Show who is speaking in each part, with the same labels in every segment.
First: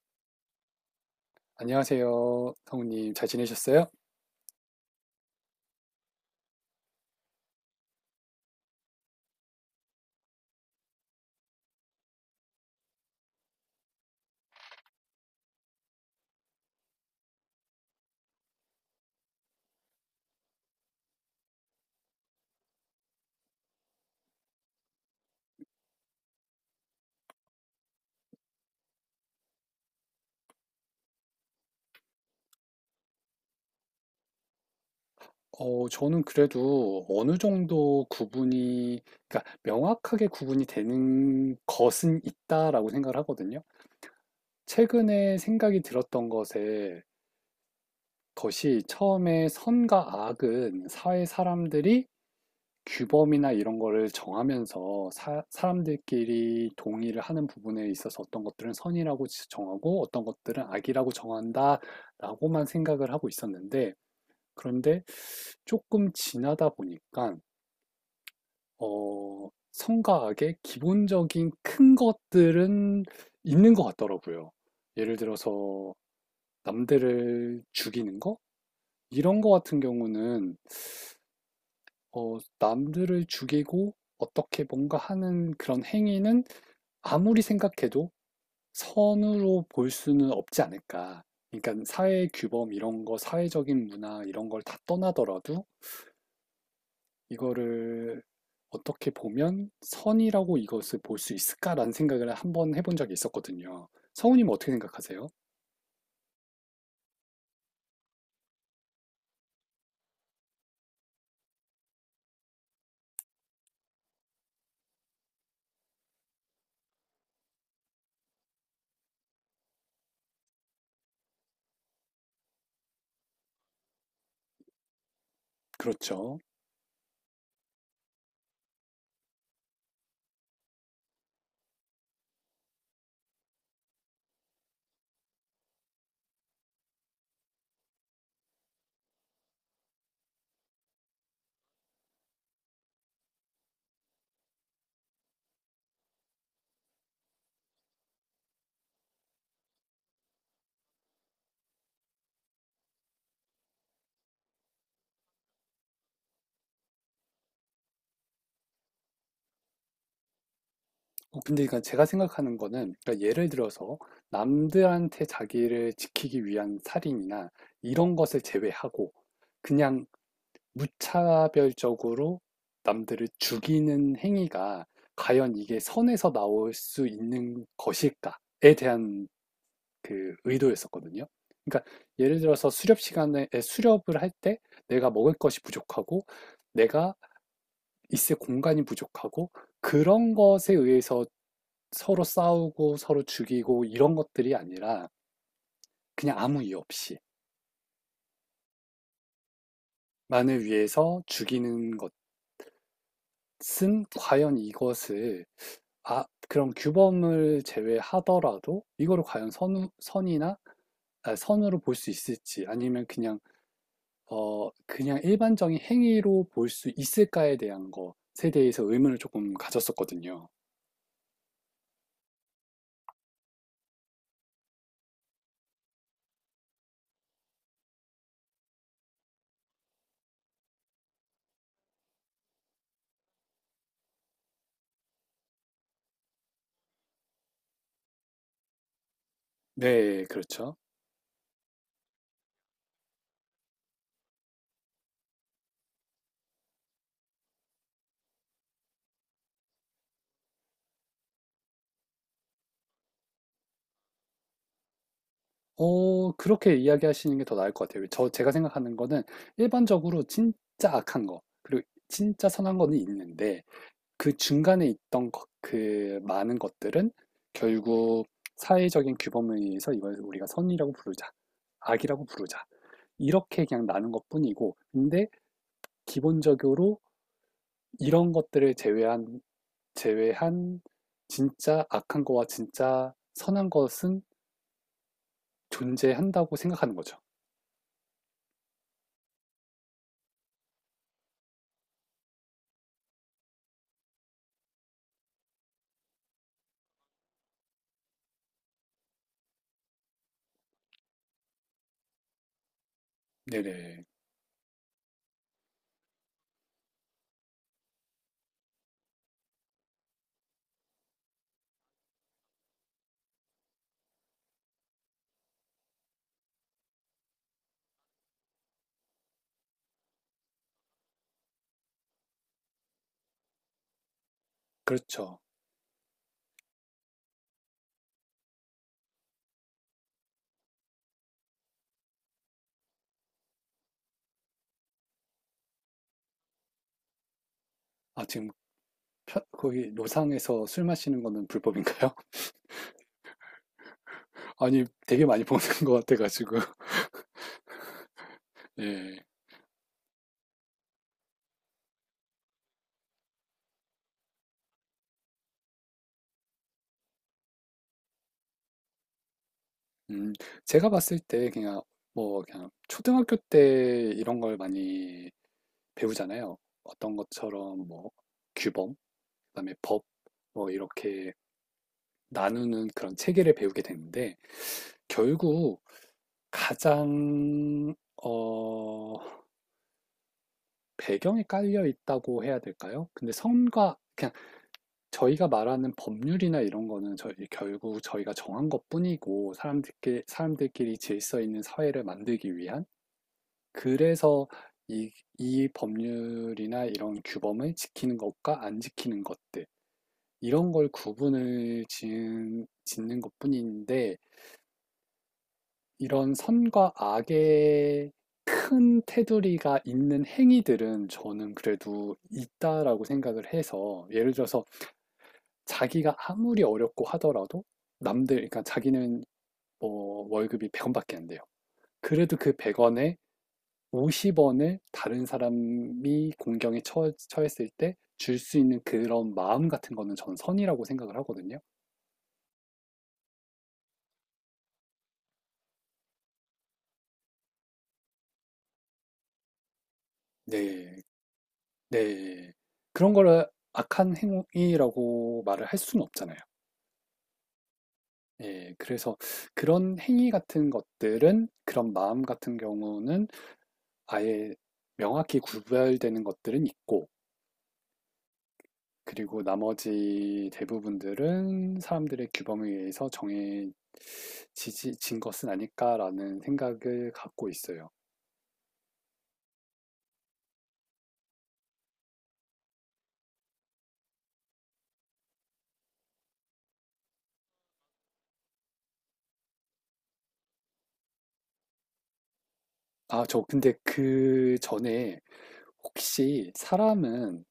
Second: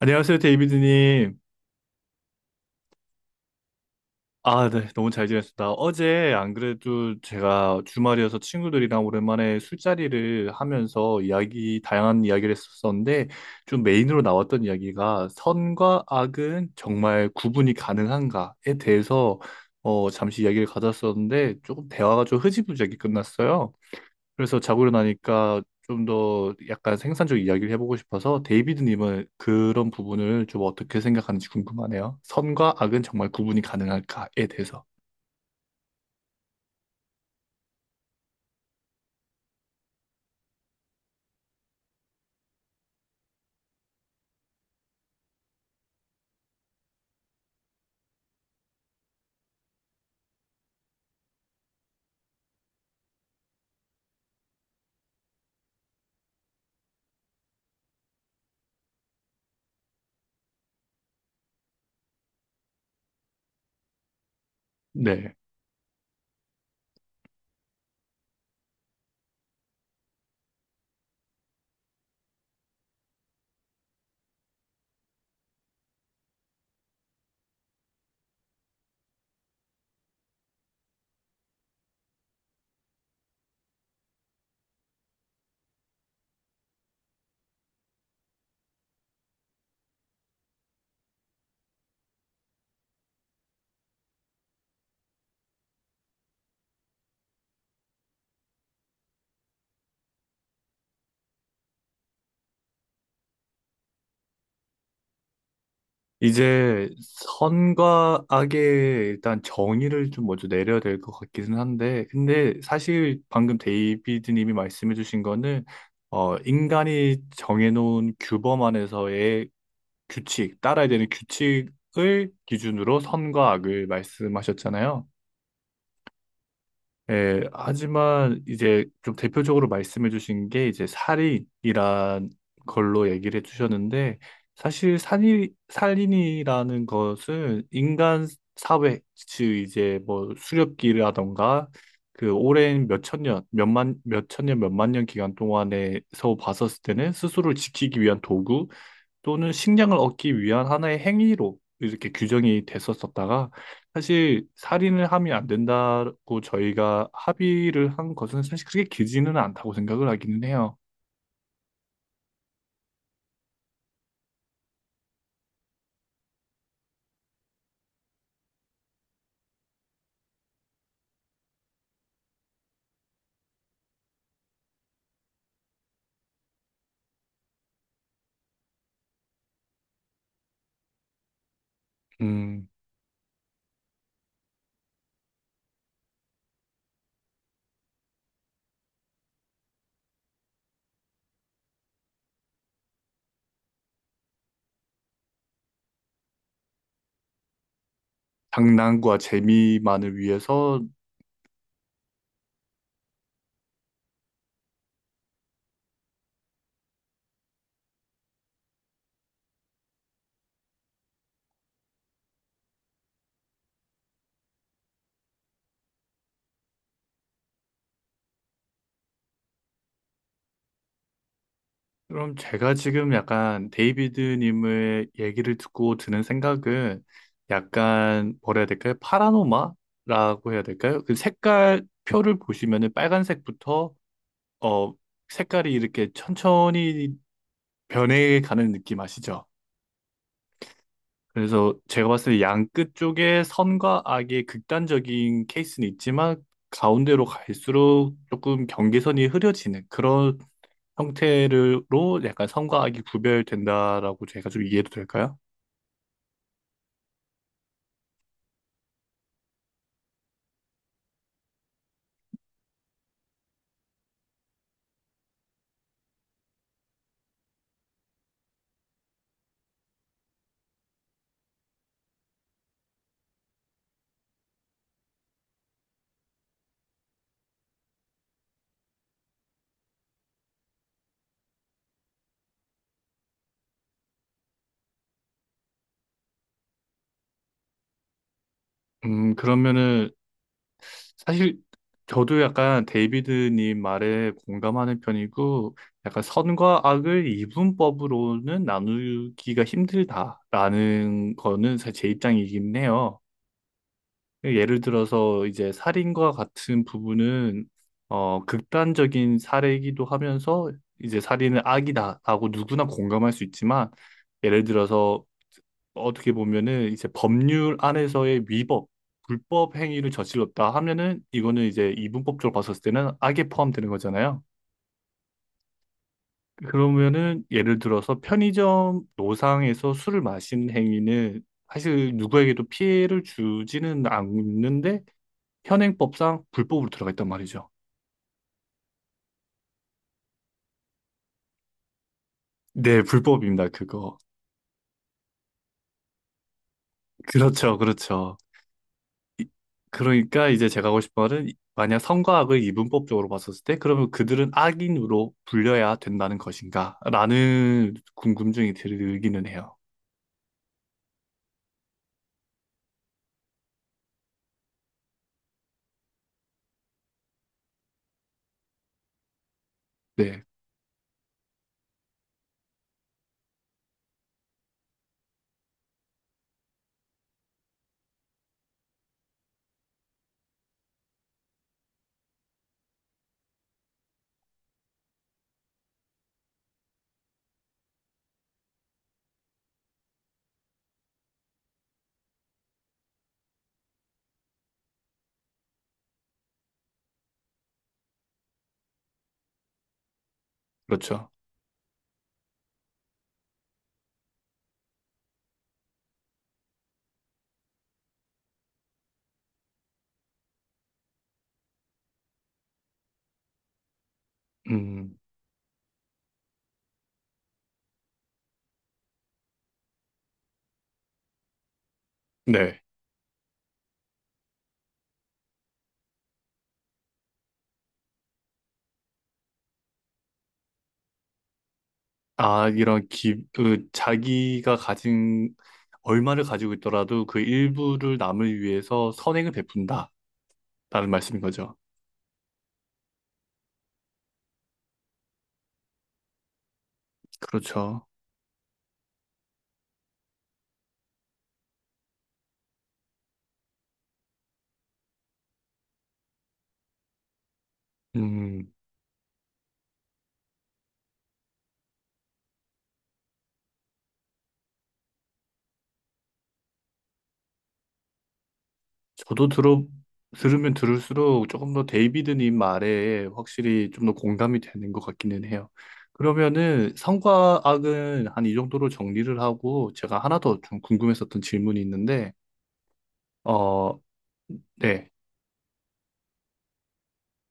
Speaker 1: 안녕하세요, 데이비드님.
Speaker 2: 안녕하세요, 성우님. 잘 지내셨어요?
Speaker 1: 아, 네, 너무 잘 지냈습니다. 어제 안 그래도 제가 주말이어서 친구들이랑 오랜만에 술자리를 하면서 다양한 이야기를 했었었는데, 좀 메인으로 나왔던 이야기가 선과 악은 정말 구분이 가능한가에 대해서 잠시 이야기를 가졌었는데, 조금 대화가 좀 흐지부지하게 끝났어요. 그래서 자고 일어나니까 좀 더 약간 생산적 이야기를 해보고 싶어서 데이비드님은 그런 부분을 좀 어떻게 생각하는지 궁금하네요. 선과 악은 정말 구분이 가능할까에 대해서.
Speaker 2: 저는 그래도 어느 정도 구분이, 그러니까 명확하게 구분이 되는 것은 있다라고 생각을 하거든요. 최근에 생각이 들었던 것에 것이 처음에 선과 악은 사회 사람들이 규범이나 이런 거를 정하면서 사람들끼리 동의를 하는 부분에 있어서 어떤 것들은 선이라고 정하고 어떤 것들은 악이라고 정한다라고만 생각을 하고 있었는데 그런데
Speaker 1: 네.
Speaker 2: 조금 지나다 보니까 성가학의 기본적인 큰 것들은 있는 것 같더라고요. 예를 들어서 남들을 죽이는 거? 이런 거 같은 경우는 남들을 죽이고 어떻게 뭔가 하는 그런 행위는 아무리 생각해도 선으로 볼 수는 없지 않을까. 그러니까 사회 규범 이런 거, 사회적인 문화 이런 걸 다 떠나더라도 이거를 어떻게 보면 선이라고 이것을 볼 수 있을까라는 생각을 한번 해본 적이 있었거든요. 성우님 어떻게 생각하세요?
Speaker 1: 이제 선과 악의 일단 정의를 좀 먼저 내려야 될 것 같기는 한데, 근데 사실 방금 데이비드님이 말씀해주신 거는, 인간이 정해놓은 규범 안에서의 규칙, 따라야 되는 규칙을 기준으로 선과 악을 말씀하셨잖아요.
Speaker 2: 그렇죠.
Speaker 1: 예, 하지만 이제 좀 대표적으로 말씀해 주신 게 이제 살인이란 걸로 얘기를 해 주셨는데 사실 살인이라는 것은 인간 사회, 즉 이제 뭐 수렵기라던가 그 오랜 몇천 년, 몇만 년 기간 동안에서 봤었을 때는 스스로를 지키기 위한 도구, 또는 식량을 얻기 위한 하나의 행위로 이렇게 규정이 됐었었다가 사실 살인을 하면 안 된다고 저희가 합의를 한 것은 사실 그렇게 길지는 않다고 생각을 하기는 해요.
Speaker 2: 근데 그러니까 제가 생각하는 거는 그러니까 예를 들어서 남들한테 자기를 지키기 위한 살인이나 이런 것을 제외하고 그냥 무차별적으로 남들을 죽이는 행위가 과연 이게 선에서 나올 수 있는 것일까에 대한 그 의도였었거든요. 그러니까 예를
Speaker 1: 음,
Speaker 2: 들어서 수렵 시간에 수렵을 할 때 내가 먹을 것이 부족하고 내가 있을 공간이 부족하고 그런 것에 의해서 서로 싸우고 서로 죽이고 이런 것들이 아니라 그냥 아무 이유 없이
Speaker 1: 장난과 재미만을
Speaker 2: 만을
Speaker 1: 위해서.
Speaker 2: 위해서 죽이는 것은 과연 이것을 아 그런 규범을 제외하더라도 이거를 과연 선 선이나 아, 선으로 볼 수 있을지 아니면 그냥 그냥 일반적인 행위로 볼 수 있을까에 대한 것에 대해서 의문을 조금 가졌었거든요.
Speaker 1: 그럼 제가 지금 약간 데이비드님의 얘기를 듣고 드는 생각은 약간 뭐라 해야 될까요? 파라노마라고 해야 될까요? 그 색깔 표를 보시면은 빨간색부터 어 색깔이 이렇게 천천히 변해가는 느낌 아시죠?
Speaker 2: 네, 그렇죠.
Speaker 1: 그래서 제가 봤을 때 양끝 쪽에 선과 악의 극단적인 케이스는 있지만 가운데로 갈수록 조금 경계선이 흐려지는 그런 형태로 약간 선과 악이 구별된다라고 제가 좀 이해도 될까요?
Speaker 2: 그렇게 이야기하시는 게 더 나을 것 같아요. 제가 생각하는 거는 일반적으로 진짜 악한 거 그리고 진짜 선한 거는 있는데 그 중간에 있던 것 그 많은 것들은 결국 사회적인 규범에 의해서 이걸 우리가 '선이라고 부르자. 악이라고 부르자.' 이렇게 그냥 나눈 것뿐이고 근데 기본적으로 이런 것들을 제외한 제외한 진짜 악한 거와 진짜 선한 것은 존재한다고 생각하는 거죠.
Speaker 1: 그러면은 사실 저도 약간 데이비드님 말에 공감하는 편이고 약간 선과 악을 이분법으로는 나누기가 힘들다라는 거는 사실 제 입장이긴 해요.
Speaker 2: 네네.
Speaker 1: 예를 들어서 이제 살인과 같은 부분은 극단적인 사례이기도 하면서 이제 살인은 악이다라고 누구나 공감할 수 있지만 예를 들어서 어떻게 보면은 이제 법률 안에서의 위법, 불법 행위를 저질렀다 하면은 이거는 이제 이분법적으로 봤었을 때는 악에 포함되는 거잖아요.
Speaker 2: 그렇죠.
Speaker 1: 그러면은 예를 들어서 편의점 노상에서 술을 마시는 행위는 사실 누구에게도 피해를 주지는 않는데 현행법상 불법으로 들어가 있단 말이죠.
Speaker 2: 아, 지금 거기 노상에서 술 마시는 거는 불법인가요?
Speaker 1: 네, 불법입니다, 그거.
Speaker 2: 아니, 되게 많이 보는 것 같아가지고.
Speaker 1: 그렇죠, 그렇죠.
Speaker 2: 예.
Speaker 1: 이- 그러니까 이제 제가 하고 싶은 말은 만약 선과 악을 이분법적으로 봤었을 때 그러면 그들은 악인으로 불려야 된다는 것인가? 라는 궁금증이 들기는 해요.
Speaker 2: 음, 제가 봤을 때 그냥 뭐 그냥 초등학교 때 이런 걸 많이 배우잖아요. 어떤 것처럼 뭐 규범, 그다음에 법,
Speaker 1: 네,
Speaker 2: 뭐 이렇게 나누는 그런 체계를 배우게 되는데 결국 가장 어, 배경에 깔려 있다고 해야 될까요? 근데 선과 그냥 저희가 말하는 법률이나 이런 거는 저희 결국 저희가 정한 것뿐이고 사람들끼리 질서 있는 사회를 만들기 위한 그래서 이, 이 법률이나 이런 규범을 지키는 것과 안 지키는 것들 이런 걸
Speaker 1: 그렇죠.
Speaker 2: 구분을 짓는 것뿐인데 이런 선과 악의 큰 테두리가 있는 행위들은 저는 그래도 있다라고 생각을 해서 예를 들어서
Speaker 1: 음,
Speaker 2: 자기가 아무리 어렵고 하더라도 남들, 그러니까 자기는 뭐 월급이 100원밖에 안 돼요. 그래도 그
Speaker 1: 네.
Speaker 2: 100원에 50원을 다른 사람이 공경에 처했을 때 줄 수 있는 그런 마음 같은 거는 전 선이라고 생각을 하거든요.
Speaker 1: 그 자기가 가진 얼마를 가지고 있더라도 그 일부를 남을 위해서 선행을 베푼다라는
Speaker 2: 네,
Speaker 1: 말씀인 거죠.
Speaker 2: 네. 그런 거를 악한 행위라고 말을 할 수는 없잖아요.
Speaker 1: 그렇죠.
Speaker 2: 예, 그래서 그런 행위 같은 것들은 그런 마음 같은 경우는 아예 명확히 구별되는 것들은 있고,
Speaker 1: 음.
Speaker 2: 그리고 나머지 대부분들은 사람들의 규범에 의해서 정해진 것은 아닐까라는 생각을 갖고 있어요.
Speaker 1: 저도 들어 들으면 들을수록 조금 더 데이비드님 말에 확실히 좀 더 공감이 되는 것 같기는 해요. 그러면은 성과 악은 한 이 정도로 정리를 하고 제가 하나 더 좀 궁금했었던 질문이 있는데
Speaker 2: 아, 근데
Speaker 1: 어
Speaker 2: 그
Speaker 1: 네.
Speaker 2: 전에 혹시 사람은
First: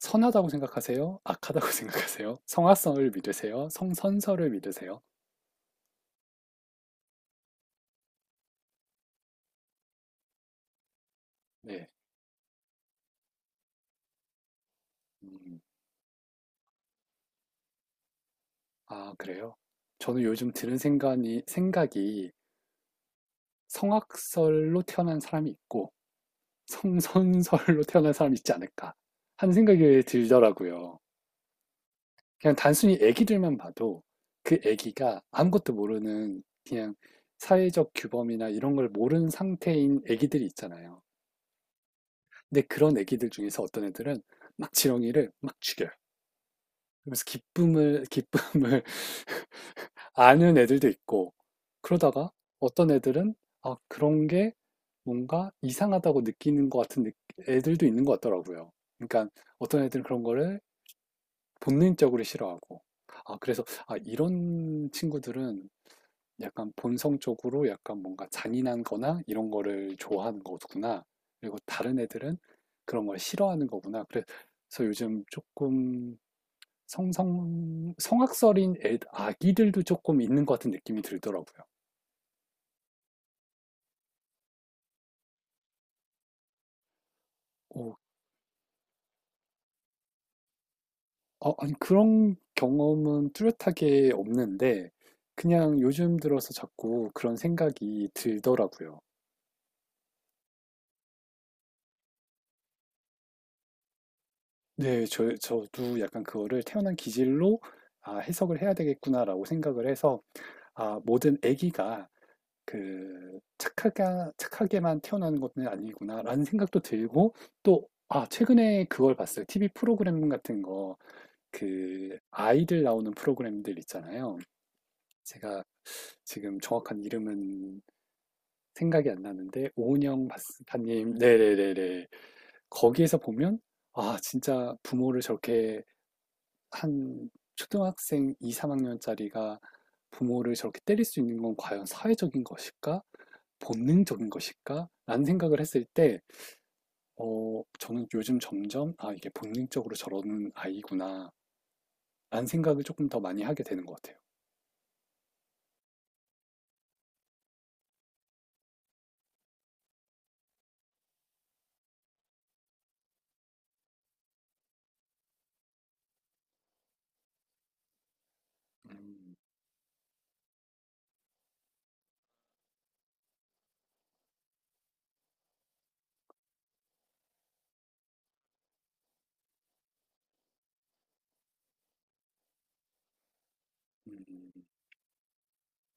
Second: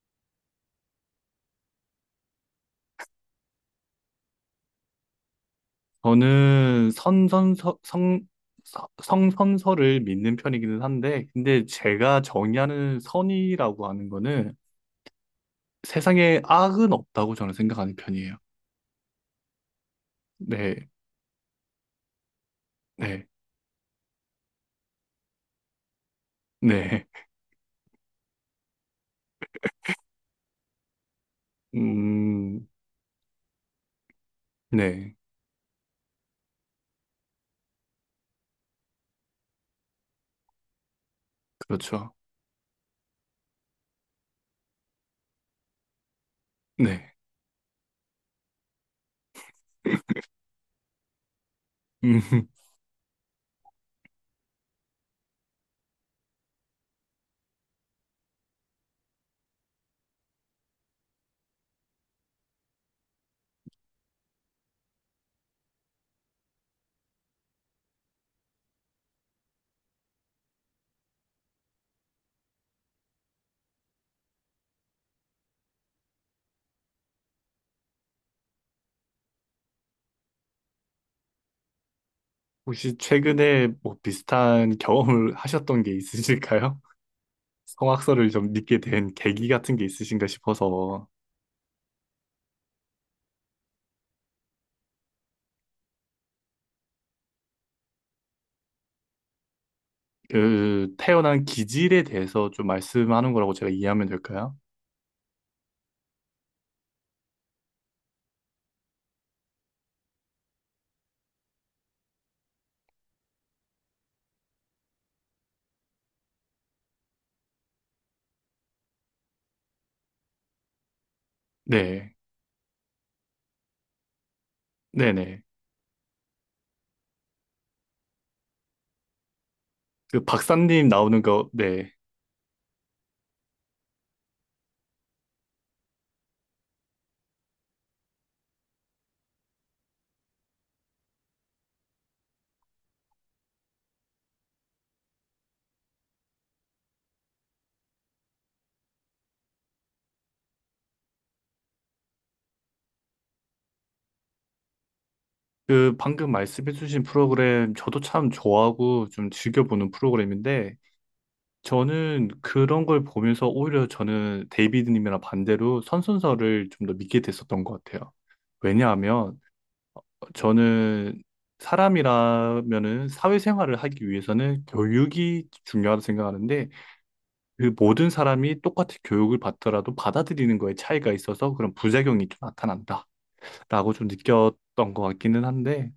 Speaker 2: 선하다고 생각하세요? 악하다고 생각하세요? 성악성을 믿으세요? 성선설을 믿으세요?
Speaker 1: 저는 선선서 성 서- 성선서를 믿는 편이기는 한데 근데
Speaker 2: 네.
Speaker 1: 제가 정의하는 선이라고 하는 거는
Speaker 2: 음.
Speaker 1: 세상에 악은 없다고 저는 생각하는 편이에요.
Speaker 2: 아, 그래요? 저는 요즘 드는
Speaker 1: 네.
Speaker 2: 생각이
Speaker 1: 네.
Speaker 2: 성악설로 태어난 사람이 있고
Speaker 1: 네.
Speaker 2: 성선설로 태어난 사람이 있지 않을까 하는 생각이 들더라고요. 그냥
Speaker 1: 음,
Speaker 2: 단순히 애기들만 봐도 그
Speaker 1: 네,
Speaker 2: 애기가 아무것도 모르는 그냥 사회적 규범이나 이런 걸 모르는 상태인 애기들이 있잖아요.
Speaker 1: 그렇죠.
Speaker 2: 근데 그런 애기들 중에서 어떤 애들은 막 지렁이를 막 죽여요.
Speaker 1: 네.
Speaker 2: 그러면서 기쁨을 아는 애들도 있고,
Speaker 1: 음,
Speaker 2: 그러다가 어떤 애들은, 아, 그런 게 뭔가 이상하다고 느끼는 것 같은 애들도 있는 것 같더라고요. 그러니까 어떤 애들은 그런 거를 본능적으로 싫어하고, 아, 그래서, 아, 이런 친구들은 약간 본성적으로 약간 뭔가 잔인한 거나 이런 거를 좋아하는 거구나. 그리고 다른 애들은 그런 걸 싫어하는 거구나. 그래서 요즘 조금 아기들도 조금 있는 것 같은 느낌이 들더라고요.
Speaker 1: 혹시 최근에 뭐 비슷한 경험을 하셨던 게 있으실까요?
Speaker 2: 어,
Speaker 1: 성악설을 좀 믿게 된 계기 같은 게 있으신가 싶어서
Speaker 2: 아니, 그런 경험은 뚜렷하게 없는데, 그냥 요즘 들어서 자꾸 그런 생각이 들더라고요.
Speaker 1: 그 태어난 기질에 대해서 좀 말씀하는 거라고 제가 이해하면 될까요?
Speaker 2: 네, 저도 약간 그거를 태어난 기질로, 아, 해석을 해야 되겠구나라고 생각을 해서, 아, 모든 아기가 그 착하게만 태어나는 것은 아니구나라는 생각도 들고, 또, 최근에 그걸 봤어요. TV 프로그램 같은 거,
Speaker 1: 네,
Speaker 2: 그, 아이들 나오는 프로그램들 있잖아요.
Speaker 1: 네네.
Speaker 2: 제가 지금 정확한 이름은 생각이 안 나는데
Speaker 1: 그
Speaker 2: 오은영 박사
Speaker 1: 박사님
Speaker 2: 님
Speaker 1: 나오는 거, 네.
Speaker 2: 네네네네 거기에서 보면 아 진짜 부모를 저렇게 한 초등학생 2, 3학년짜리가 부모를 저렇게 때릴 수 있는 건 과연 사회적인 것일까? 본능적인 것일까? 라는 생각을 했을 때, 어, 저는 요즘 점점, 아, 이게 본능적으로 저러는 아이구나. 라는 생각을 조금 더 많이 하게 되는 것 같아요.
Speaker 1: 그 방금 말씀해주신 프로그램 저도 참 좋아하고 좀 즐겨보는 프로그램인데 저는 그런 걸 보면서 오히려 저는 데이비드님이랑 반대로 선순서를 좀 더 믿게 됐었던 것 같아요.
Speaker 2: 음,
Speaker 1: 왜냐하면 저는 사람이라면은 사회생활을 하기 위해서는 교육이 중요하다고 생각하는데 그 모든 사람이 똑같이 교육을 받더라도 받아들이는 거에 차이가 있어서 그런 부작용이 좀 나타난다라고 좀
Speaker 2: 음,
Speaker 1: 느꼈던 것 같기는 한데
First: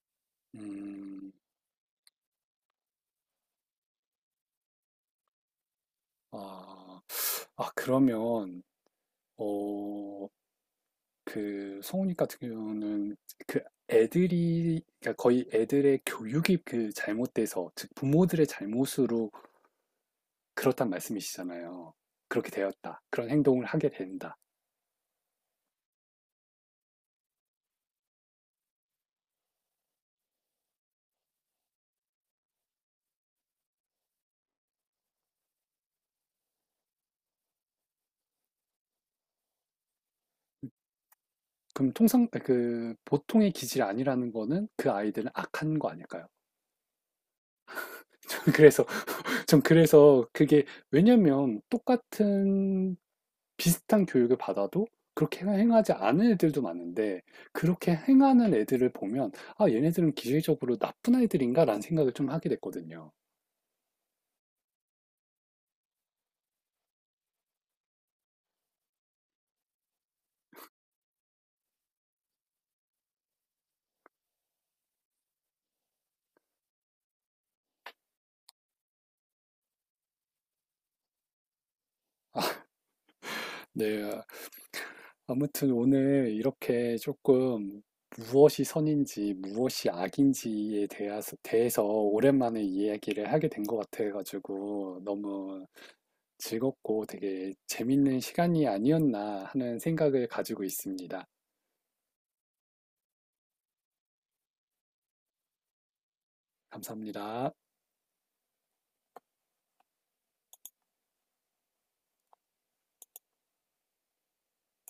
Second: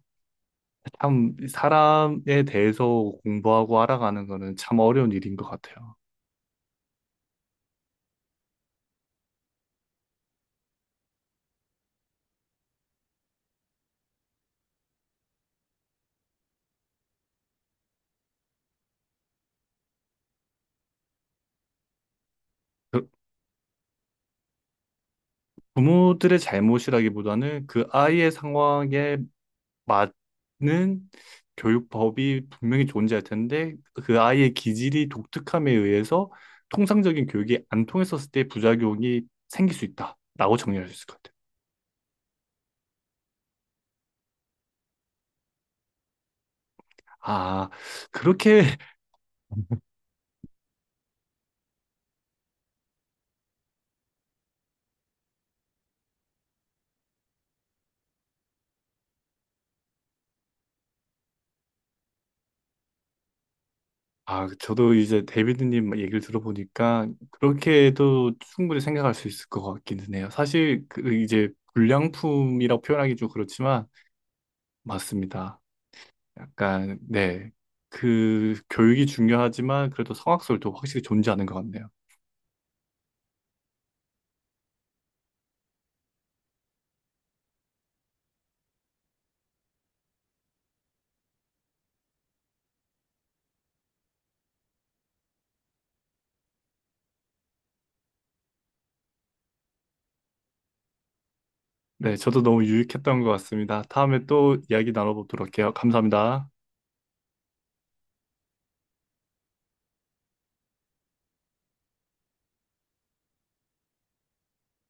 Speaker 2: 음,
Speaker 1: 참 사람에 대해서 공부하고 알아가는 거는 참 어려운 일인 것 같아요.
Speaker 2: 아, 아, 그러면, 어, 성우님 같은 경우는 그 애들이, 그러니까 거의 애들의 교육이 그 잘못돼서, 즉, 부모들의 잘못으로 그렇단 말씀이시잖아요. 그렇게 되었다. 그런 행동을 하게 된다.
Speaker 1: 부모들의 잘못이라기보다는 그 아이의 상황에 맞는 교육법이 분명히 존재할 텐데 그 아이의 기질이 독특함에 의해서 통상적인 교육이 안 통했었을 때 부작용이 생길 수 있다라고 정리할 수 있을 것 같아요.
Speaker 2: 그럼 통상, 그, 보통의 기질이 아니라는 거는 그 아이들은 악한 거 아닐까요?
Speaker 1: 아,
Speaker 2: 저는
Speaker 1: 그렇게,
Speaker 2: 그래서 전 그래서 그게 왜냐면 똑같은 비슷한 교육을 받아도 그렇게 행하지 않은 애들도 많은데 그렇게 행하는 애들을 보면 아 얘네들은 기질적으로 나쁜 아이들인가라는 생각을 좀 하게 됐거든요.
Speaker 1: 아, 저도 이제 데이비드님 얘기를 들어보니까 그렇게도 충분히 생각할 수 있을 것 같기는 해요. 사실 그 이제 불량품이라고 표현하기 좀 그렇지만 맞습니다. 약간 네. 그 교육이 중요하지만 그래도 성악설도 확실히 존재하는 것 같네요.
Speaker 2: 네. 아무튼 오늘 이렇게 조금 무엇이 선인지 무엇이 악인지에 대해서 오랜만에 이야기를 하게 된 것 같아가지고 너무 즐겁고 되게 재밌는 시간이 아니었나 하는 생각을 가지고 있습니다.
Speaker 1: 네, 저도 너무 유익했던 것 같습니다. 다음에 또 이야기 나눠보도록 해요. 감사합니다.
Speaker 2: 감사합니다.